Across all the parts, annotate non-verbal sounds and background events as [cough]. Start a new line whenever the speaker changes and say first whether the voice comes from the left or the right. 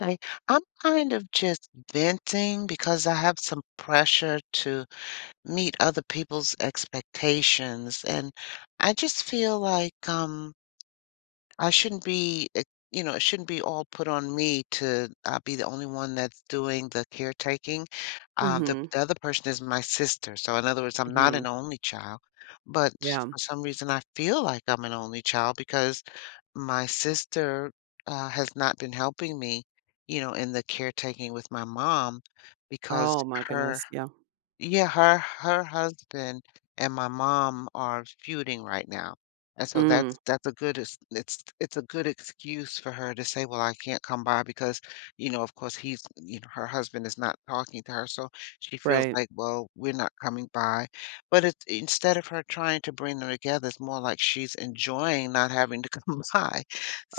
left: Okay, I'm kind of just venting because I have some pressure to meet other people's expectations, and I just feel like I shouldn't be, it shouldn't be all put on me to be the only one that's doing the caretaking. Uh, the,
right: Mhm,
left: the other person is my sister, so in other words, I'm not
right: mhm,
left: an only child, but
right: yeah.
left: for some reason I feel like I'm an only child because my sister has not been helping me, in the caretaking with my mom, because
right: Oh my
left: her
right: goodness, yeah.
left: yeah, her husband and my mom are feuding right now. And so
right: Mm,
left: that's a good ex- it's a good excuse for her to say, well, I can't come by because, of course her husband is not talking to her. So she feels
right: right.
left: like, well, we're not coming by. But it's instead of her trying to bring them together, it's more like she's enjoying not having to come [laughs] by.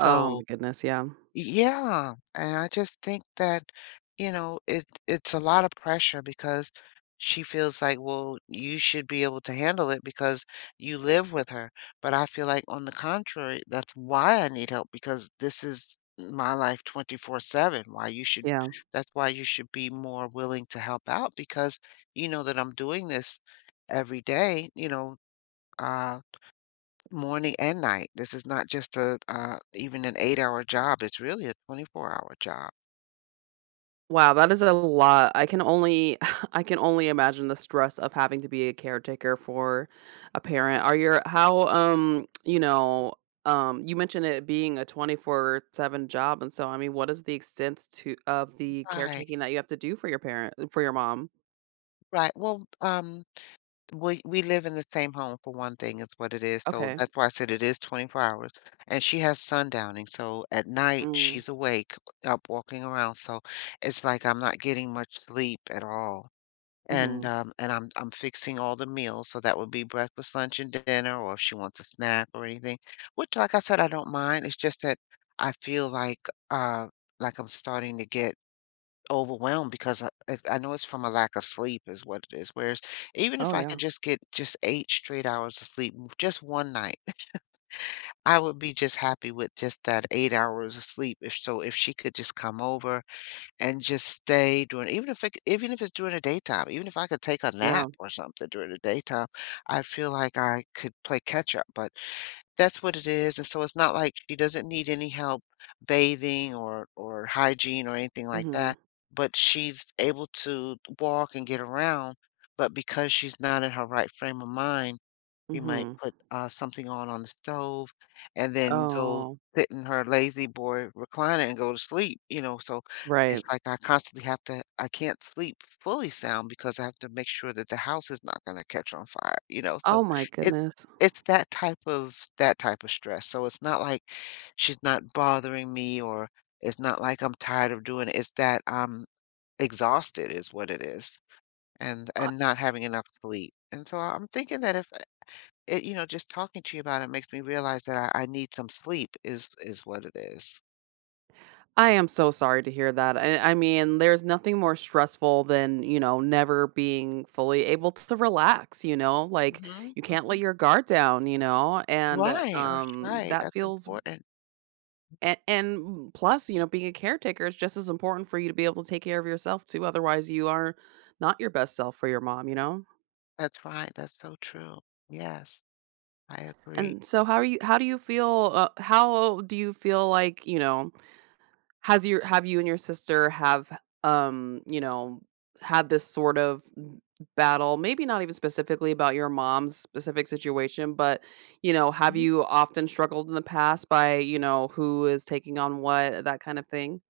right: Oh my goodness, yeah,
left: yeah, and I just think that, it's a lot of pressure because she feels like, well, you should be able to handle it because you live with her. But I feel like on the contrary, that's why I need help because this is my life 24/7.
right: yeah.
left: That's why you should be more willing to help out because you know that I'm doing this every day, uh morning and night. This is not just even an 8-hour job, it's really a 24-hour job.
right: Wow, that is a lot. I can only [laughs] I can only imagine the stress of having to be a caretaker for a parent. Are your how, you know, You mentioned it being a 24/7 job, and so, I mean, what is the extent to of the
left: Right,
right: caretaking that you have to do for your mom?
left: right. Well, we live in the same home for one thing is what it is, so
right: Okay.
left: that's why I said it is 24 hours, and she has sundowning, so at night,
right: Mm,
left: she's awake, up walking around, so it's like I'm not getting much sleep at all. And,
right: mhm.
left: um, and I'm fixing all the meals, so that would be breakfast, lunch, and dinner, or if she wants a snack or anything, which, like I said, I don't mind. It's just that I feel uh, like I'm starting to get overwhelmed because I if I know it's from a lack of sleep is what it is. Whereas even
right: Oh,
left: if I could
right: yeah,
left: just get just 8 straight hours of sleep, just one night, I would be just happy with just that 8 hours of sleep. If so, if she could just come over and just stay doing even if it's during the daytime, even if I could take a
right: yeah.
left: nap or something during the daytime, I feel like I could play catch up, but that's what it is, and so it's not like she doesn't need any help bathing or hygiene or anything like
right: Mhm,
left: that, but she's able to walk and get around, but because she's not in her right frame of mind, she might
right: mhm.
left: put, something on the stove and then go
right: Oh,
left: sit in her lazy boy recliner and go to sleep, so it's
right: right.
left: like I constantly have to I can't sleep fully sound because I have to make sure that the house is not gonna catch on fire, so
right: Oh my
left: it
right: goodness.
left: it's that type of stress, so it's not like she's not bothering me, or it's not like I'm tired of doing it, it's that I'm exhausted is what it is,
right: I
left: and not having enough sleep, and so I'm thinking that if it you know, just talking to you about it makes me realize that I need some sleep is what it is.
right: I am so sorry to hear that. I mean, there's nothing more stressful than, never being fully able to relax, you know? Like,
left: Mhm,
right: you can't
left: mhm.
right: let your guard down, you know? And,
left: Right,
right: that
left: that's
right: feels
left: important.
right: and plus, being a caretaker is just as important for you to be able to take care of yourself too, otherwise you are not your best self for your mom, you know?
left: That's right, that's so true. Yes, I agree.
right: And so how are you how do you feel, how do you feel like, you know Has your have you and your sister um, you know, had this sort of battle? Maybe not even specifically about your mom's specific situation, but, have
left: Mhm.
right: you often struggled in the past by, who is taking on what, that kind of thing?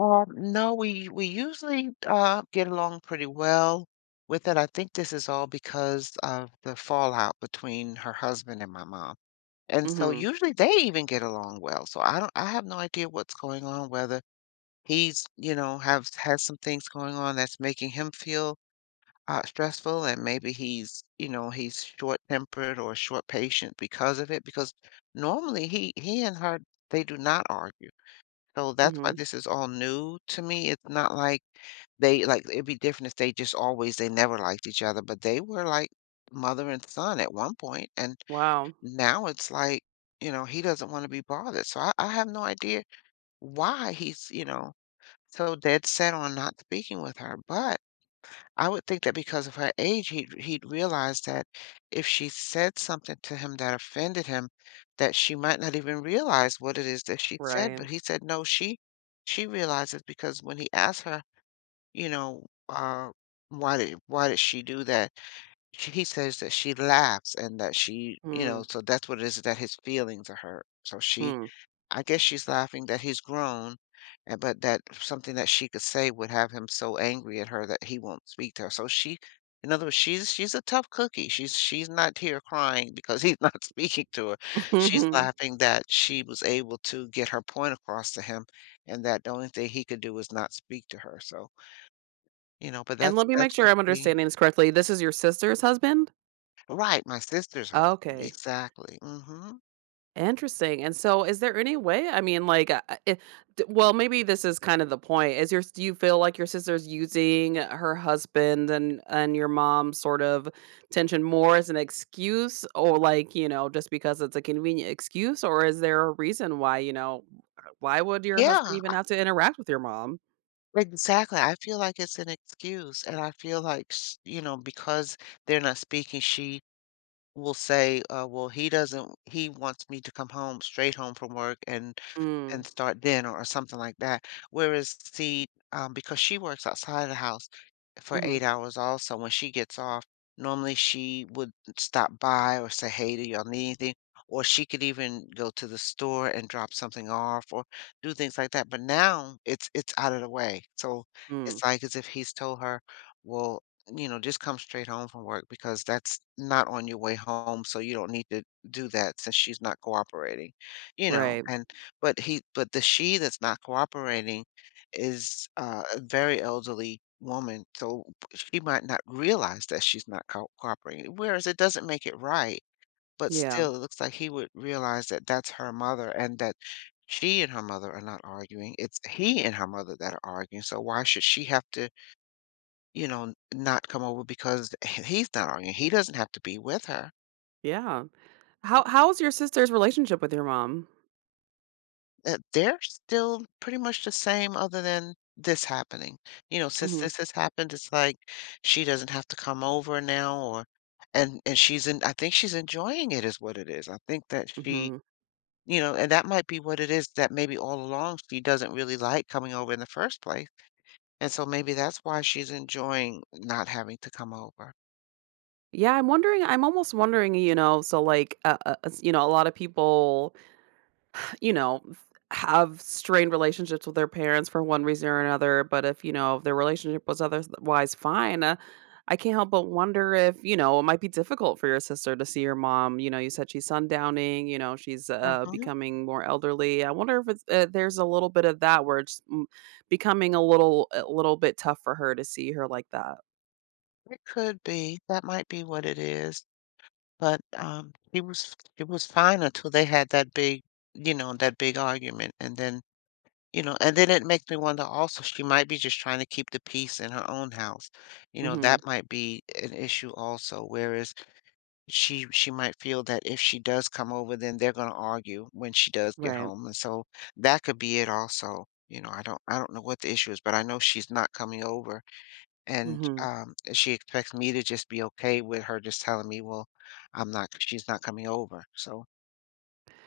left: Um, no, we usually, get along pretty well with it. I think this is all because of the fallout between her husband and my mom, and so
right: Mhm,
left: usually they even get along well, so I have no idea what's going on, whether he's you know has some things going on that's making him feel stressful, and maybe he's you know he's short tempered or short patient because of it, because normally he and her, they do not argue, so that's why
right: mhm.
left: this is all new to me. It's not like they like it'd be different if they just always they never liked each other, but they were like mother and son at one point, and
right: Wow.
left: now it's like he doesn't want to be bothered, so I have no idea why he's so dead set on not speaking with her. But I would think that because of her age, he'd realize that if she said something to him that offended him, that she might not even realize what it is that she said.
right: Right.
left: But he said no, she realizes, because when he asked her, you know, uh, why did she do that? He says that she laughs and that
right: Mm,
left: so that's what it is, that his feelings are hurt. So she
right: hmm.
left: I guess she's laughing that he's grown, and but that something that she could say would have him so angry at her that he won't speak to her. So she in other words, she's a tough cookie. She's not here crying because he's not [laughs] speaking to her. She's
right: [laughs]
left: laughing that she was able to get her point across to him and that the only thing he could do is not speak to her. So, but
right: And
left: that's
right: let me make
left: that's
right: sure I'm
left: between
right: understanding this correctly. This is your sister's husband?
left: right, my sister's husband.
right: Okay.
left: Exactly. Mhm.
right: Interesting, and so is there any way I mean, like, eh d well, maybe this is kind of the point. Do you feel like your sister's using her husband and your mom's sort of tension more as an excuse or, like, just because it's a convenient excuse, or is there a reason why, why would your husband
left: Yeah.
right: even have to interact with your mom?
left: Exactly. I feel like it's an excuse, and I feel like because they're not speaking, she will say, "Well, he doesn't. He wants me to come home straight home from work and
right: Mm,
left: start dinner or something like that." Whereas, see, because she works outside of the house for
right: mhm,
left: 8 hours also when she gets off. Normally, she would stop by or say, "Hey, do y'all need anything?" Or she could even go to the store and drop something off or do things like that, but now it's out of the way, so
right: mm,
left: it's like as if he's told her, "Well, you know, just come straight home from work because that's not on your way home, so you don't need to do that since she's not cooperating." You know,
right: right,
left: and but he but the she that's not cooperating is a very elderly woman, so she might not realize that she's not co cooperating, whereas it doesn't make it right, but
right: yeah,
left: still, it looks like he would realize that that's her mother and that she and her mother are not arguing. It's he and her mother that are arguing, so why should she have to, not come over because [laughs] he's not arguing? He doesn't have to be with her.
right: yeah. How's your sister's relationship with your mom?
left: They're still pretty much the same other than this happening. You know, since
right: Mhm,
left: this has happened, it's like she doesn't have to come over now, or and she's in I think she's enjoying it is what it is. I think that
right: mhm.
left: and that might be what it is, that maybe all along she doesn't really like coming over in the first place. And so maybe that's why she's enjoying not having to come over.
right: Yeah, I'm almost wondering, so, like, s a lot of people, [sighs] you know, have strained relationships with their parents for one reason or another, but if, if their relationship was otherwise fine, I can't help but wonder if, it might be difficult for your sister to see your mom. You said she's sundowning, she's,
left: Mhm.
right: becoming more elderly. I wonder if there's a little bit of that where it's becoming a little bit tough for her to see her like that.
left: It could be. That might be what it is. But, he was it was fine until they had that big argument, and then, it makes me wonder also, she might be just trying to keep the peace in her own house. You know,
right: Mhm.
left: that might be an issue also, whereas she might feel that if she does come over, then they're gonna argue when she does get
right: Right.
left: home, and so that could be it also. You know, I don't know what the issue is, but I know she's not coming over, and,
right: Mhm.
left: she expects me to just be okay with her just telling me, "Well, I'm not she's not coming over." So,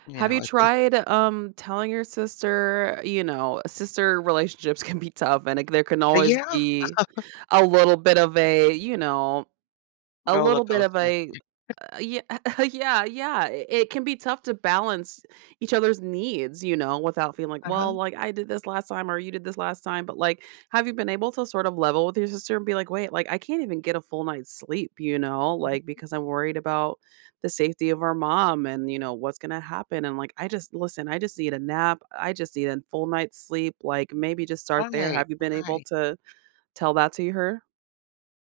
left: you
right: Have you
left: know, it
right: tried, telling your sister, sister relationships [laughs] can be tough and, like, there can always
left: yeah,
right: be a little bit of a, a
left: roller
right: little bit of
left: coaster.
right: a yeah, [laughs] yeah, yeah. It can be tough to balance each other's needs, without feeling like, well,
left: Uh-huh.
right: like I did this last time or you did this last time. But like, have you been able to sort of level with your sister and be like, wait, like I can't even get a full night's sleep, like because I'm worried about the safety of our mom and, what's going to happen? And like, I just, listen, I just need a nap. I just need a full night's sleep. Like, maybe just start there.
left: Right,
right: Have you been able
left: right.
right: to tell that to her?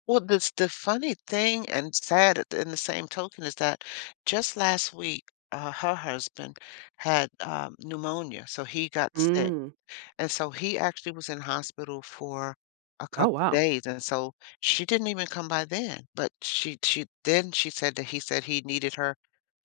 left: Well, this the funny thing and sad at the in the same token is that just last week, her husband had, pneumonia, so he got sick.
right: Mm.
left: And so he actually was in hospital for a
right: Oh,
left: couple of
right: wow.
left: days, and so she didn't even come by then, but she then she said that he said he needed her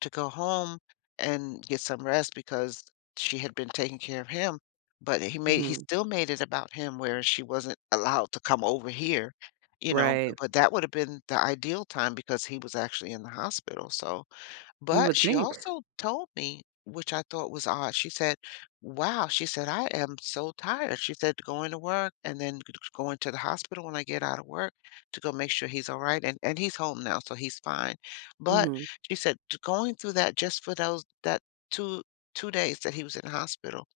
left: to go home and get some rest because she had been taking care of him, but he
right: Hmm.
left: still made it about him where she wasn't allowed to come over here, you know,
right: Right.
left: but that would have been the ideal time because he was actually in the hospital.
right: You
left: But
right: would
left: she
right: think.
left: also told me, which I thought was odd, she said, "Wow," she said, "I am so tired." She said, "Going to work and then g going to the hospital when I get out of work to go make sure he's alright," and he's home now, so he's fine. But
right: Mhm.
left: she said, "T going through that just for those that 2 2 days that he was in the hospital,"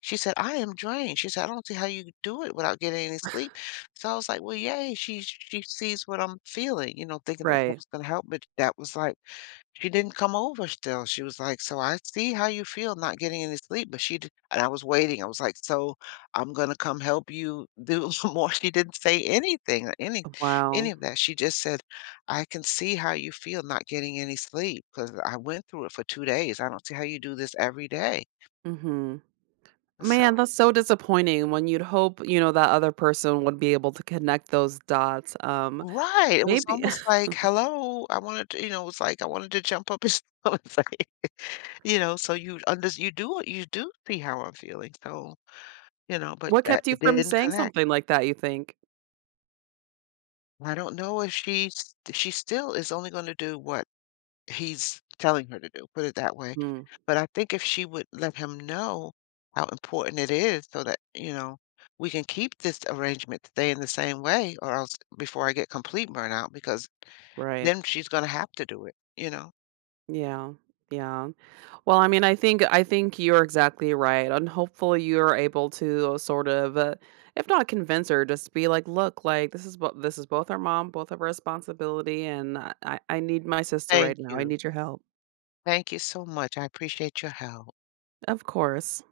left: she said, "I am drained." She said, "I don't see how you do it without getting any sleep." So I was like, "Well, yay, she sees what I'm feeling," thinking that that
right: Right.
left: was gonna help, but that was like she didn't come over still. She was like, "So I see how you feel not getting any sleep," but she d and I was waiting. I was like, "So I'm gonna come help you do [laughs] some more." She didn't say anything or
right: Oh,
left: any
right: wow.
left: of that. She just said, "I can see how you feel not getting any sleep. Because I went through it for 2 days. I don't see how you do this every day."
right: Mhm. Man,
left: so
right: that's so disappointing when you'd hope, that other person would be able to connect those dots.
left: Right. It was
right: Maybe
left: almost
right: [laughs]
left: like, "Hello, I wanted to," it was like, I wanted to jump up and [laughs] it's like, so you do see how I'm feeling, so You know, but
right: what
left: that
right: kept you
left: it
right: from
left: didn't
right: saying
left: connect.
right: something like that, you think?
left: I don't know if she still is only gonna do what he's telling her to do, put it that way.
right: Mm,
left: But I think if she would let him know how important it is, so that, we can keep this arrangement stay in the same way or else before I get complete burnout, because
right: right.
left: then she's gonna have to do it, you know?
right: Yeah. Yeah. Well, I mean, I think you're exactly right. And hopefully you're able to sort of if not convince her, just be like, "Look, like this is both our mom, both of our responsibility, and I need my sister right
left: Thank
right: now. I
left: you.
right: need your help."
left: Thank you so much. I appreciate your help.
right: Of course.